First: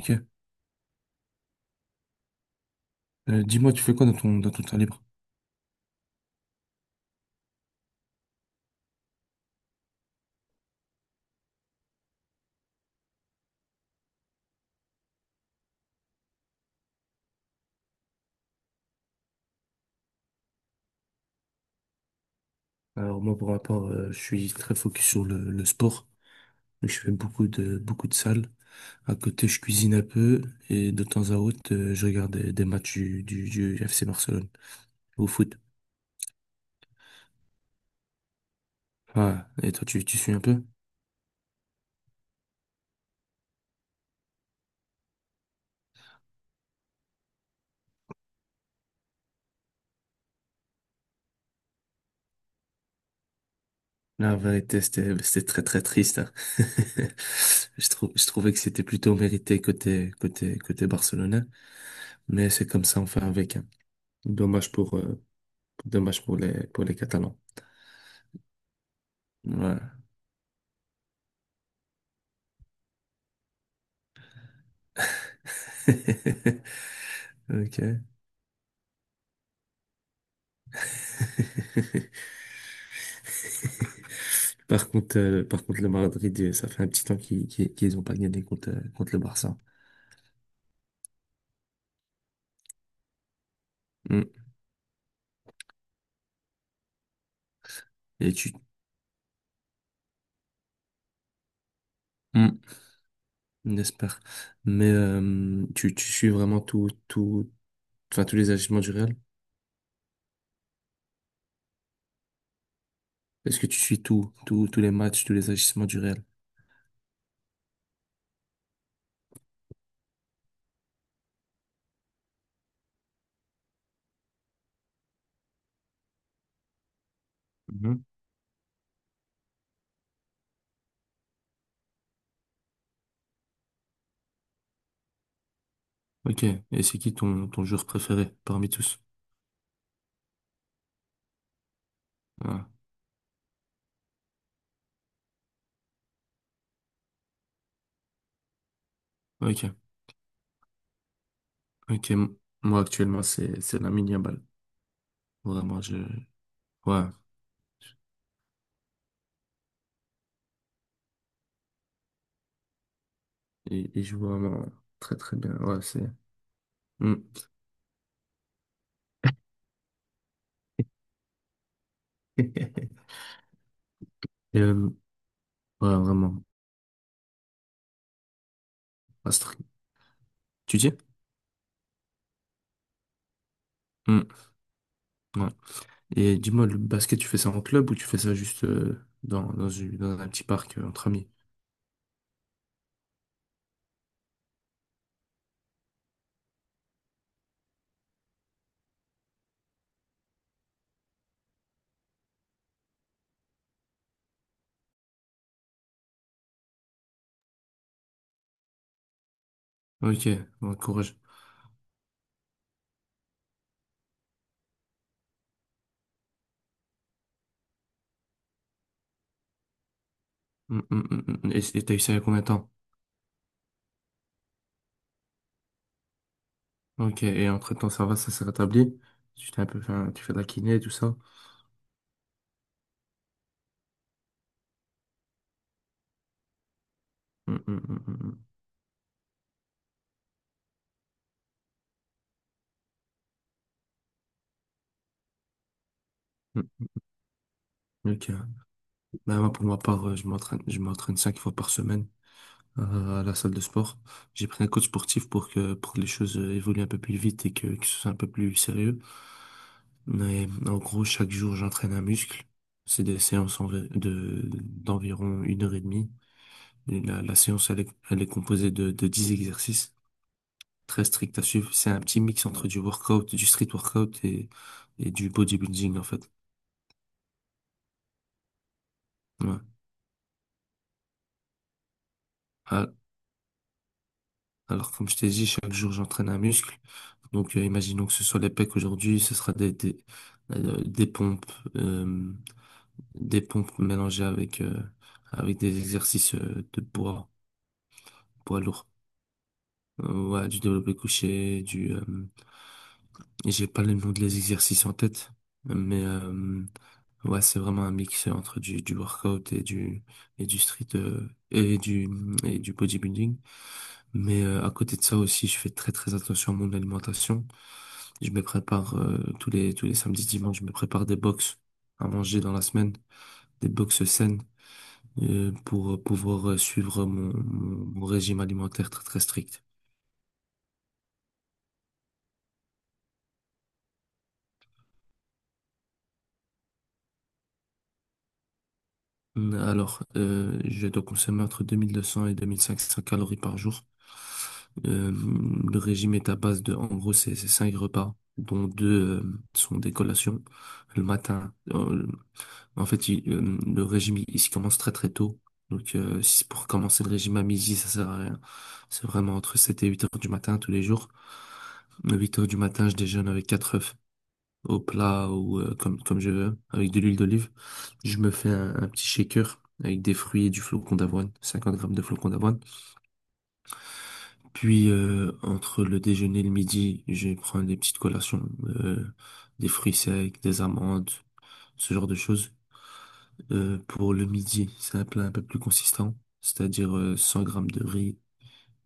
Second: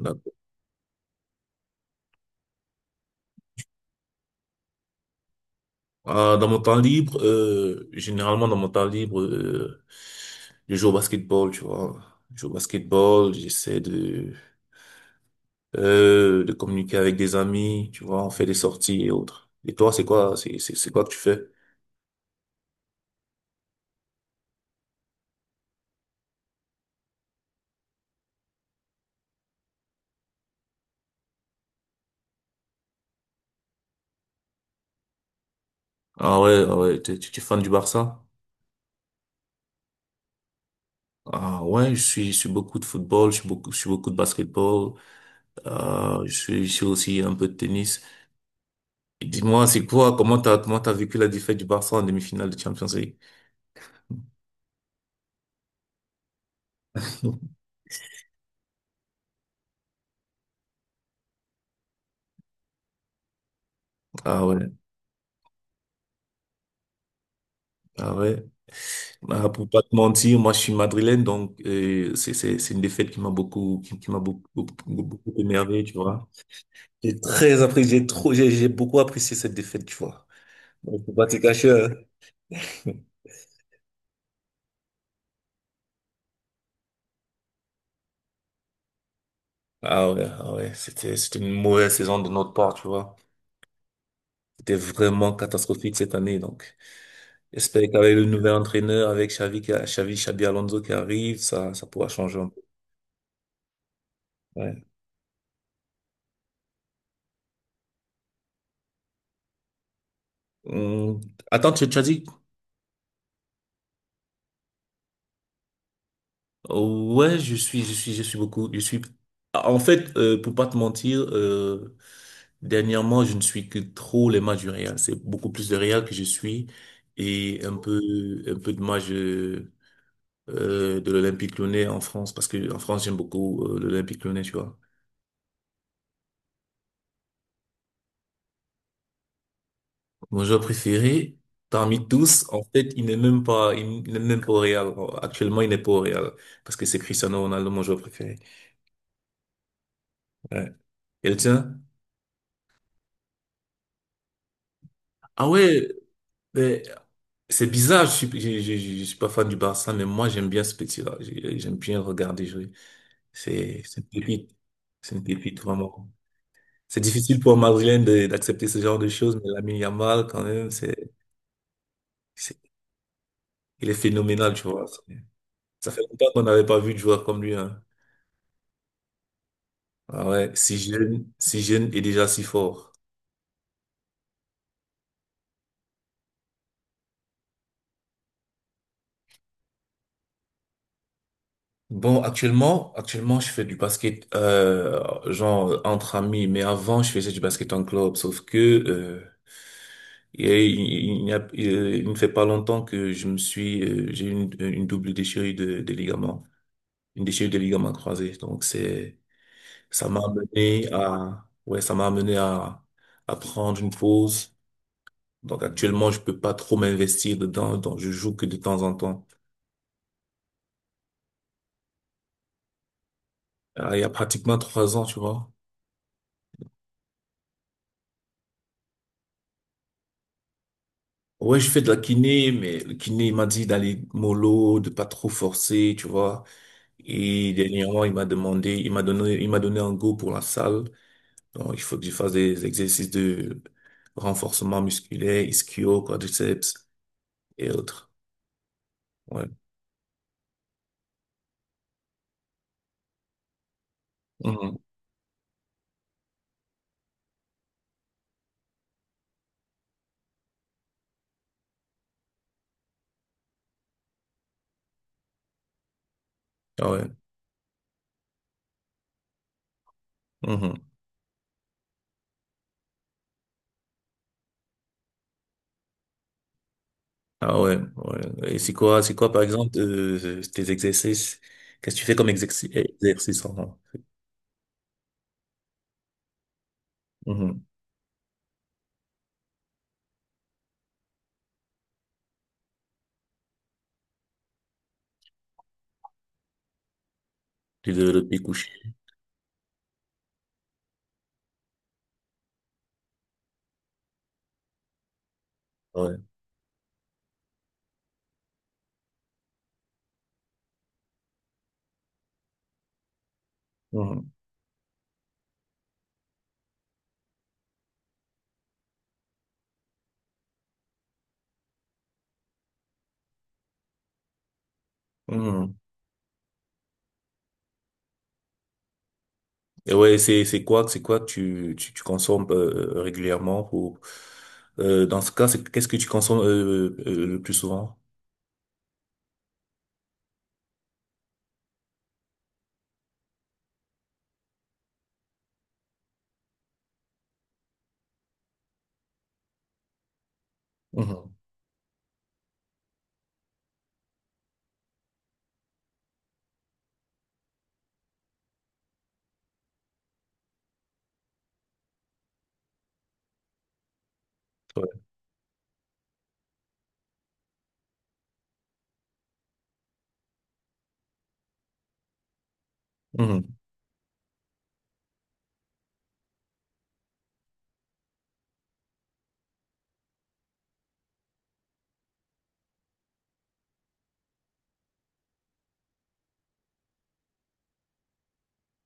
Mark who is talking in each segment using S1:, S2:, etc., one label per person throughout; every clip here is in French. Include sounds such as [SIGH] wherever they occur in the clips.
S1: Ok. Dis-moi, tu fais quoi dans dans ton temps libre?
S2: Ah, dans mon temps libre, généralement dans mon temps libre, je joue au basketball, tu vois. Je joue au basketball, j'essaie de communiquer avec des amis, tu vois, on fait des sorties et autres. Et toi, c'est quoi, c'est quoi que tu fais?
S1: Alors moi, pour ma part, je suis très focus sur le sport. Donc, je fais beaucoup beaucoup de salles. À côté, je cuisine un peu et de temps à autre, je regarde des matchs du FC Barcelone au foot.
S2: Ah ouais, ah ouais, t'es, tu tu es fan du Barça?
S1: Ouais. Et toi, tu suis un peu?
S2: Ah ouais, je suis beaucoup de football, je suis beaucoup de basketball, je suis aussi un peu de tennis. Et dis-moi, c'est quoi, comment t'as vécu la défaite du Barça en demi-finale de Champions League?
S1: La vérité, c'était très très triste, hein.
S2: [LAUGHS]
S1: [LAUGHS] Je trouvais que c'était plutôt mérité côté barcelonais, mais c'est comme ça, on fait avec, hein.
S2: Ah ouais.
S1: Dommage pour, euh, dommage pour pour les Catalans.
S2: Ah ouais. Ah, pour
S1: Ouais.
S2: pas te mentir, moi je suis madrilène, donc c'est une défaite qui m'a beaucoup, beaucoup beaucoup émerveillé, tu vois.
S1: [LAUGHS]
S2: J'ai très apprécié,
S1: Ok.
S2: j'ai trop j'ai beaucoup apprécié cette défaite, tu vois. Donc faut pas te cacher, hein. [LAUGHS]
S1: Par contre, le Madrid, ça fait un petit temps qu'ils ont pas gagné contre, contre le Barça.
S2: Ah ouais, ah ouais, c'était une mauvaise saison de notre part, tu vois.
S1: Mm.
S2: C'était vraiment catastrophique cette année, donc j'espère qu'avec le
S1: Et
S2: nouvel
S1: tu,
S2: entraîneur, avec Xavi, qui a- Xavi, Xabi Alonso qui arrive, ça pourra changer un
S1: Hmm.
S2: peu.
S1: on
S2: Ouais.
S1: Mais tu, tu suis vraiment enfin, tous les agissements du Real?
S2: Hum, Attends, tu as dit.
S1: Est-ce que tu suis tous les matchs, tous les agissements du Real?
S2: Ouais, je suis beaucoup. Je suis. En fait, pour pas te mentir, dernièrement, je ne suis que trop les matchs du Real. C'est beaucoup plus de Real que je suis et un peu,
S1: Mhm.
S2: un peu de matchs de l'Olympique Lyonnais en France parce que en France, j'aime beaucoup l'Olympique Lyonnais, tu vois.
S1: Ok. Et c'est qui ton, ton joueur préféré parmi tous?
S2: Mon joueur préféré parmi tous, en
S1: Ah.
S2: fait, il n'est même pas au Real. Actuellement, il n'est pas au Real parce que c'est Cristiano Ronaldo, mon joueur préféré.
S1: Ok.
S2: Ouais. Et le tien?
S1: Ok, m- Moi actuellement c'est la mini balle.
S2: Ah
S1: Vraiment,
S2: ouais.
S1: je
S2: Mais
S1: ouais,
S2: c'est bizarre, je suis pas fan du Barça, mais moi j'aime bien ce petit-là. J'aime bien le regarder jouer. C'est c'est
S1: il
S2: une
S1: joue
S2: pépite.
S1: vraiment
S2: C'est
S1: très
S2: une
S1: très bien.
S2: pépite,
S1: Ouais, c'est…
S2: vraiment. C'est
S1: Hmm.
S2: difficile pour un Madrilène d'accepter ce genre de choses, mais Lamine Yamal, quand même, c'est,
S1: [LAUGHS]
S2: il est phénoménal,
S1: Et,
S2: tu vois. Ça
S1: ouais,
S2: fait longtemps qu'on
S1: vraiment
S2: n'avait pas vu de joueur comme lui, hein.
S1: Astrid.
S2: Ah ouais,
S1: Tu
S2: si
S1: dis?
S2: jeune, si jeune et déjà si fort.
S1: Hmm, ouais. Et dis-moi, le basket, tu fais ça en club ou tu fais ça juste dans dans un petit parc entre amis?
S2: Bon, actuellement, je fais du basket, genre entre amis, mais avant, je faisais du basket en club, sauf que, il ne fait pas longtemps que j'ai eu une double déchirure de ligament, une déchirure de ligaments croisés. Donc c'est, ça m'a
S1: Ok, bon
S2: amené
S1: courage.
S2: à, ouais, ça m'a amené à prendre une pause. Donc actuellement, je peux pas trop m'investir dedans, donc je joue que de temps en temps.
S1: Hmm. Et t'as eu ça il y a combien de temps?
S2: Ah, il y a pratiquement 3 ans, tu vois.
S1: Ok, et entre-temps ça va, ça s'est rétabli? Tu t'es un peu tu fais de la kiné tout ça?
S2: Ouais, je fais de la kiné, mais le kiné, il m'a dit d'aller mollo, de pas trop forcer, tu vois. Et
S1: Hmm, hmm, hmm,
S2: dernièrement,
S1: hmm, hmm.
S2: il m'a donné un go pour la salle. Donc, il faut que je fasse des exercices de renforcement musculaire, ischio,
S1: Hmm,
S2: quadriceps et autres.
S1: Ok. Ben,
S2: Ouais.
S1: moi, pour ma part, je m'entraîne 5 fois par semaine à la salle de sport. J'ai pris un
S2: Mhm.
S1: coach sportif pour que les choses évoluent un peu plus vite et que ce soit un peu plus sérieux. Mais en gros, chaque jour, j'entraîne un muscle. C'est des d'environ 1 h 30.
S2: Ah
S1: Et
S2: ouais.
S1: la séance, elle est composée de 10 exercices
S2: Mhm.
S1: très stricts à suivre. C'est un petit mix entre du workout, du street workout et du bodybuilding, en fait.
S2: Ah ouais. Ouais. Et c'est quoi, par
S1: Ouais.
S2: exemple, tes exercices? Qu'est-ce que tu fais comme exercice,
S1: Ah,
S2: exercice en.
S1: alors, comme je t'ai dit, chaque jour, j'entraîne un muscle. Donc,
S2: Mhm.
S1: imaginons que ce soit les pecs aujourd'hui, ce sera euh, des pompes, euh, des pompes mélangées avec, avec des exercices de poids,
S2: Tu de le pied
S1: poids
S2: couché.
S1: lourd. Ouais, du développé couché, j'ai pas le nom de les exercices en tête, mais
S2: Ouais.
S1: ouais, c'est vraiment un mix entre du workout et et du street, et du bodybuilding.
S2: Mhm.
S1: Mais à côté de ça aussi, je fais très très attention à mon alimentation. Je me prépare tous les samedis, dimanches, je me prépare des box à manger dans la semaine, des box saines
S2: Mhm.
S1: pour pouvoir suivre mon, mon régime alimentaire très très strict.
S2: Et ouais, c'est quoi que tu consommes régulièrement pour, dans ce cas, c'est, qu'est-ce que tu consommes le plus souvent?
S1: Alors, je dois consommer entre 2200 et 2500 calories par jour. Euh, le régime est à base de, en gros, c'est 5 repas, dont deux sont des collations le
S2: Mhm.
S1: matin. En fait, le régime, il se commence très très tôt. Donc, si c'est pour commencer le régime à midi, ça sert à rien. C'est vraiment entre 7 et 8 heures du matin tous les jours. À 8 heures du matin, je déjeune avec 4 œufs au
S2: Ouais.
S1: plat ou comme, comme je veux, avec de l'huile d'olive. Je me fais un petit shaker avec des fruits et du flocon d'avoine, 50 grammes de flocon d'avoine.
S2: Mhm.
S1: Puis, entre le déjeuner et le midi, je prends des petites collations, euh, des fruits secs, des amandes, ce genre de choses. Pour le midi, c'est un plat un peu plus consistant, c'est-à-dire 100 grammes de riz,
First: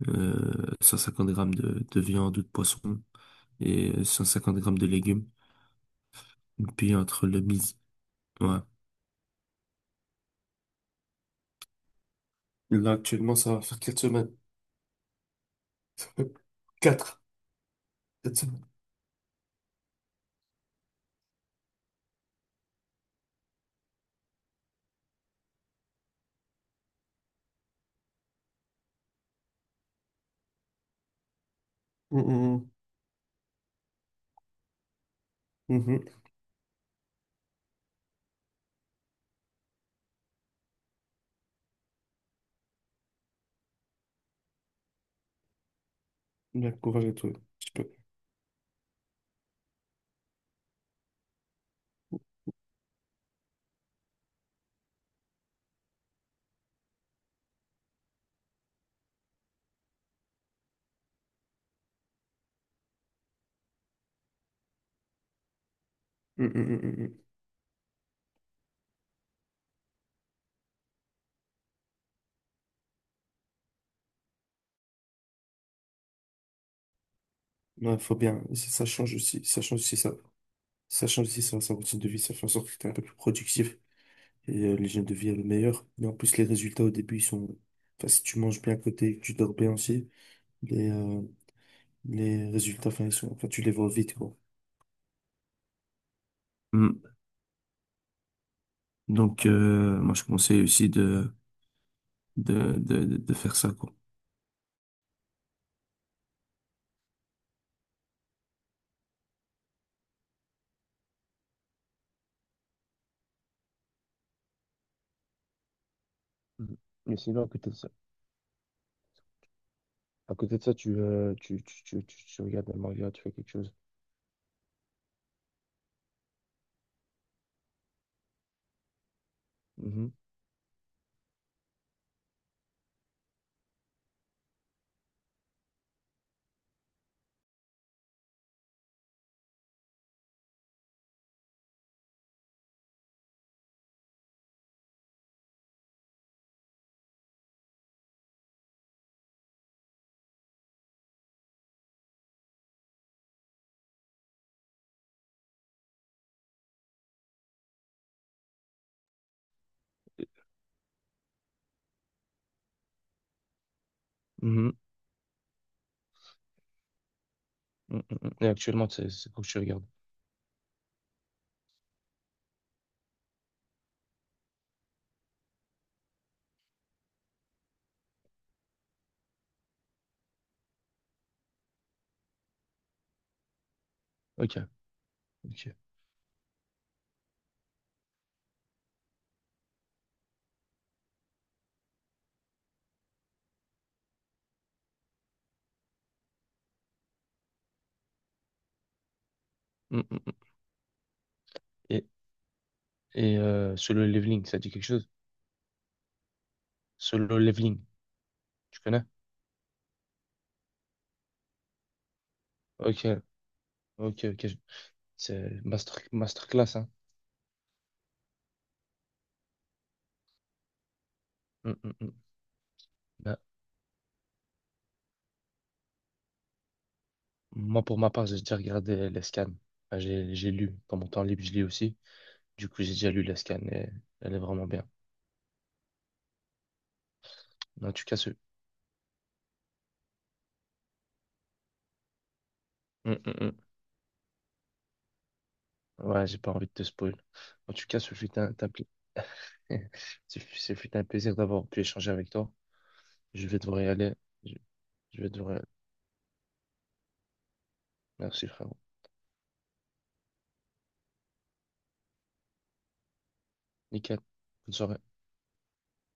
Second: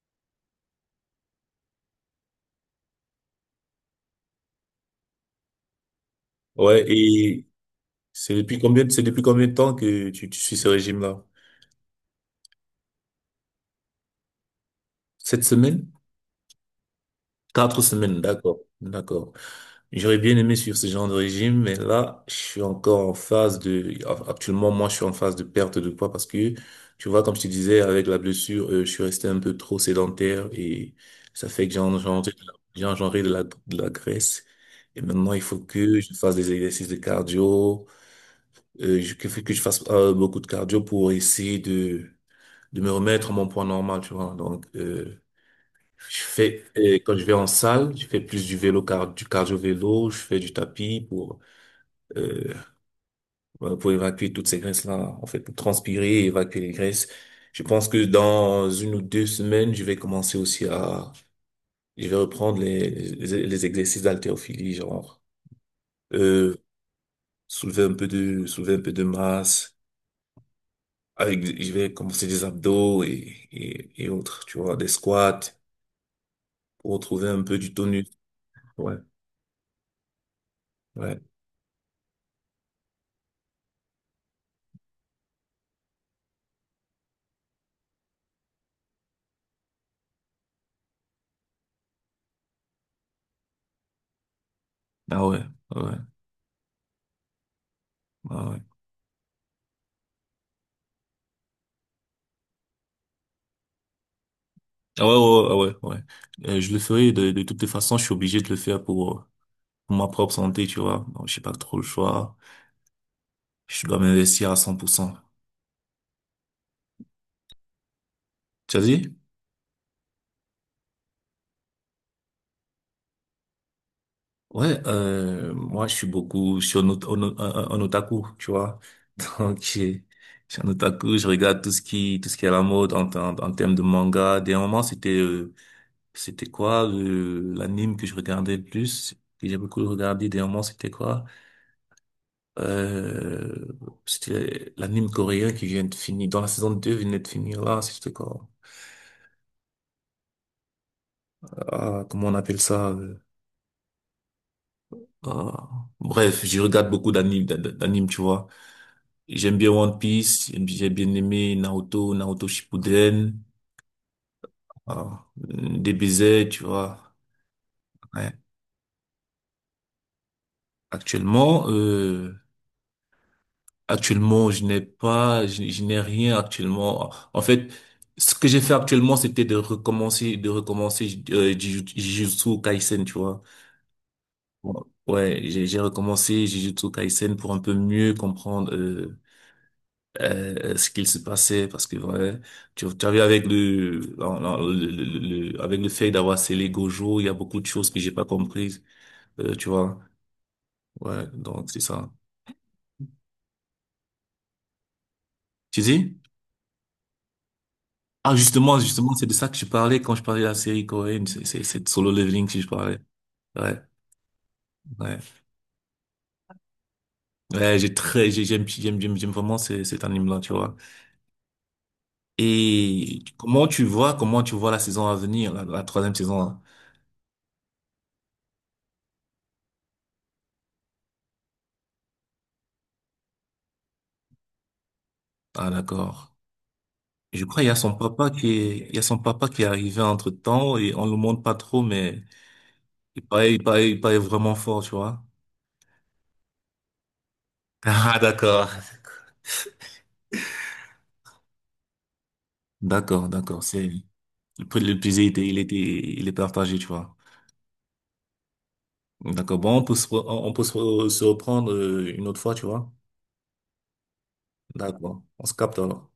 S1: euh, 150 grammes de viande ou de poisson et 150 grammes de légumes.
S2: Ouais,
S1: Puis entre le
S2: et
S1: midi,
S2: C'est
S1: ouais.
S2: depuis combien, c'est depuis combien de temps que tu suis ce régime-là?
S1: Là, actuellement, ça va faire 4 semaines.
S2: 7 semaines?
S1: [LAUGHS] quatre
S2: 4 semaines,
S1: quatre
S2: d'accord,
S1: semaines.
S2: d'accord. J'aurais bien aimé suivre ce genre de régime, mais là, je suis encore en phase de, enfin, actuellement, moi, je suis en phase de perte de poids parce que, tu vois, comme je te disais, avec la blessure, je suis resté un peu trop sédentaire et ça fait que
S1: Mhm,
S2: j'ai engendré de la graisse. Et maintenant, il faut
S1: mhm,
S2: que je
S1: mhm.
S2: fasse des exercices de cardio, que je fasse beaucoup de cardio pour essayer de me remettre à mon poids normal, tu vois. Donc,
S1: Bien,
S2: et
S1: courage à
S2: quand je
S1: toi,
S2: vais en
S1: tu peux
S2: salle, je fais plus du vélo, car, du cardio-vélo, je fais du tapis pour, euh, voilà, pour évacuer toutes ces graisses-là, en fait, pour transpirer et évacuer les graisses. Je pense que dans 1 ou 2 semaines, je vais commencer aussi à, je vais reprendre les exercices d'haltérophilie, genre,
S1: peu.
S2: euh,
S1: Mhm, mhm, mhm.
S2: soulever un peu de masse. Avec, je vais commencer des abdos et autres, tu vois, des squats pour retrouver un peu du
S1: Non,
S2: tonus.
S1: faut bien. Ça ça
S2: Ouais.
S1: change aussi. Ça change aussi ça. Ça
S2: Ouais.
S1: change aussi ça, sa routine de vie. Ça fait en sorte que t'es un peu plus productif. Et l'hygiène de vie est le meilleur. Mais en plus, les résultats au début, ils sont… enfin, si tu manges bien à côté, que tu dors bien aussi, les, euh, les résultats, enfin, ils sont… enfin, tu les vois vite, quoi.
S2: Ah ouais, ah ouais,
S1: Hmm.
S2: ah ouais.
S1: Donc, moi, je conseille aussi de faire ça, quoi.
S2: Ah ouais, ouais, ouais, ah ouais, ouais. Je le ferai de toutes les façons, je suis obligé de le faire pour ma propre santé, tu vois. Donc, j'ai pas trop le choix. Je dois m'investir à 100%.
S1: Mhm. Mais sinon, à côté de ça,
S2: Tu as dit?
S1: à côté de ça, tu, tu regardes un manga, tu fais quelque chose.
S2: Ouais, moi, je suis beaucoup, sur un, ot- un otaku, tu vois. [LAUGHS] Donc,
S1: Mhm.
S2: je suis un otaku, je regarde tout ce qui est à la mode en termes de manga. Des moments, c'était quoi, l'anime que je regardais le plus, que j'ai beaucoup regardé. Des moments, c'était quoi? Euh, C'était l'anime coréen qui vient de finir, dans la saison 2 venait de finir là, c'était quoi? Ah, comment on appelle ça? Ah, Bref, je regarde beaucoup d'animes, d'animes, tu vois. J'aime bien One Piece, j'ai bien aimé Naruto, Naruto Shippuden, ah, DBZ, tu vois. Ouais.
S1: Et regarde.
S2: Actuellement, euh, Actuellement, je n'ai rien actuellement. En fait, ce que j'ai fait actuellement, c'était de recommencer, Jujutsu Kaisen, tu vois.
S1: Ok.
S2: Bon, ouais, j'ai
S1: Ok.
S2: j'ai recommencé Jujutsu Kaisen pour un peu mieux comprendre ce qu'il se passait, parce que ouais, tu as vu non, non, avec le fait d'avoir scellé Gojo, il y a beaucoup de choses que j'ai pas comprises, tu vois.
S1: Mm, mm, mm.
S2: Ouais, donc c'est
S1: Et,
S2: ça.
S1: et solo leveling, ça dit quelque chose?
S2: Tu dis?
S1: Solo leveling,
S2: Ah, justement,
S1: tu connais?
S2: justement, c'est de ça que je parlais quand je parlais de la série coréenne. C'est de Solo Leveling que je parlais.
S1: Ok.
S2: Ouais,
S1: Ok, ok.
S2: ouais.
S1: C'est master, masterclass, hein.
S2: Ouais, j'aime vraiment cet anime-là, tu vois.
S1: Mm, mm, mm.
S2: Et
S1: Bah,
S2: comment tu vois la saison à venir, la troisième saison, là?
S1: moi, pour ma part, j'ai déjà regardé les scans. Bah, j'ai lu. Dans mon temps libre, je lis aussi. Du coup, j'ai déjà lu les scans et elle est vraiment bien.
S2: Ah, d'accord. Je crois qu'il y a
S1: En
S2: son
S1: tout cas,
S2: papa
S1: ce…
S2: qui est, il y a son papa qui est arrivé entre-temps et on le montre pas trop, mais
S1: Mm,
S2: il
S1: mm,
S2: paraît, il
S1: mm.
S2: paraît, il paraît vraiment fort, tu vois.
S1: Ouais, j'ai pas envie de te spoil. En tout
S2: [LAUGHS]
S1: cas, ce
S2: Ah,
S1: fut un
S2: d'accord.
S1: pla- [LAUGHS] ce fut un plaisir d'avoir pu échanger avec toi.
S2: D'accord,
S1: Je vais
S2: d'accord.
S1: devoir y aller. Je,
S2: Le prix de
S1: je
S2: l'épuisé,
S1: vais devoir y aller.
S2: il est partagé, tu vois.
S1: Merci, frérot.
S2: D'accord. Bon, on peut se, re- on peut se re- se reprendre une autre fois, tu vois.
S1: Nickel. Bonne soirée.
S2: D'accord. On se capte alors.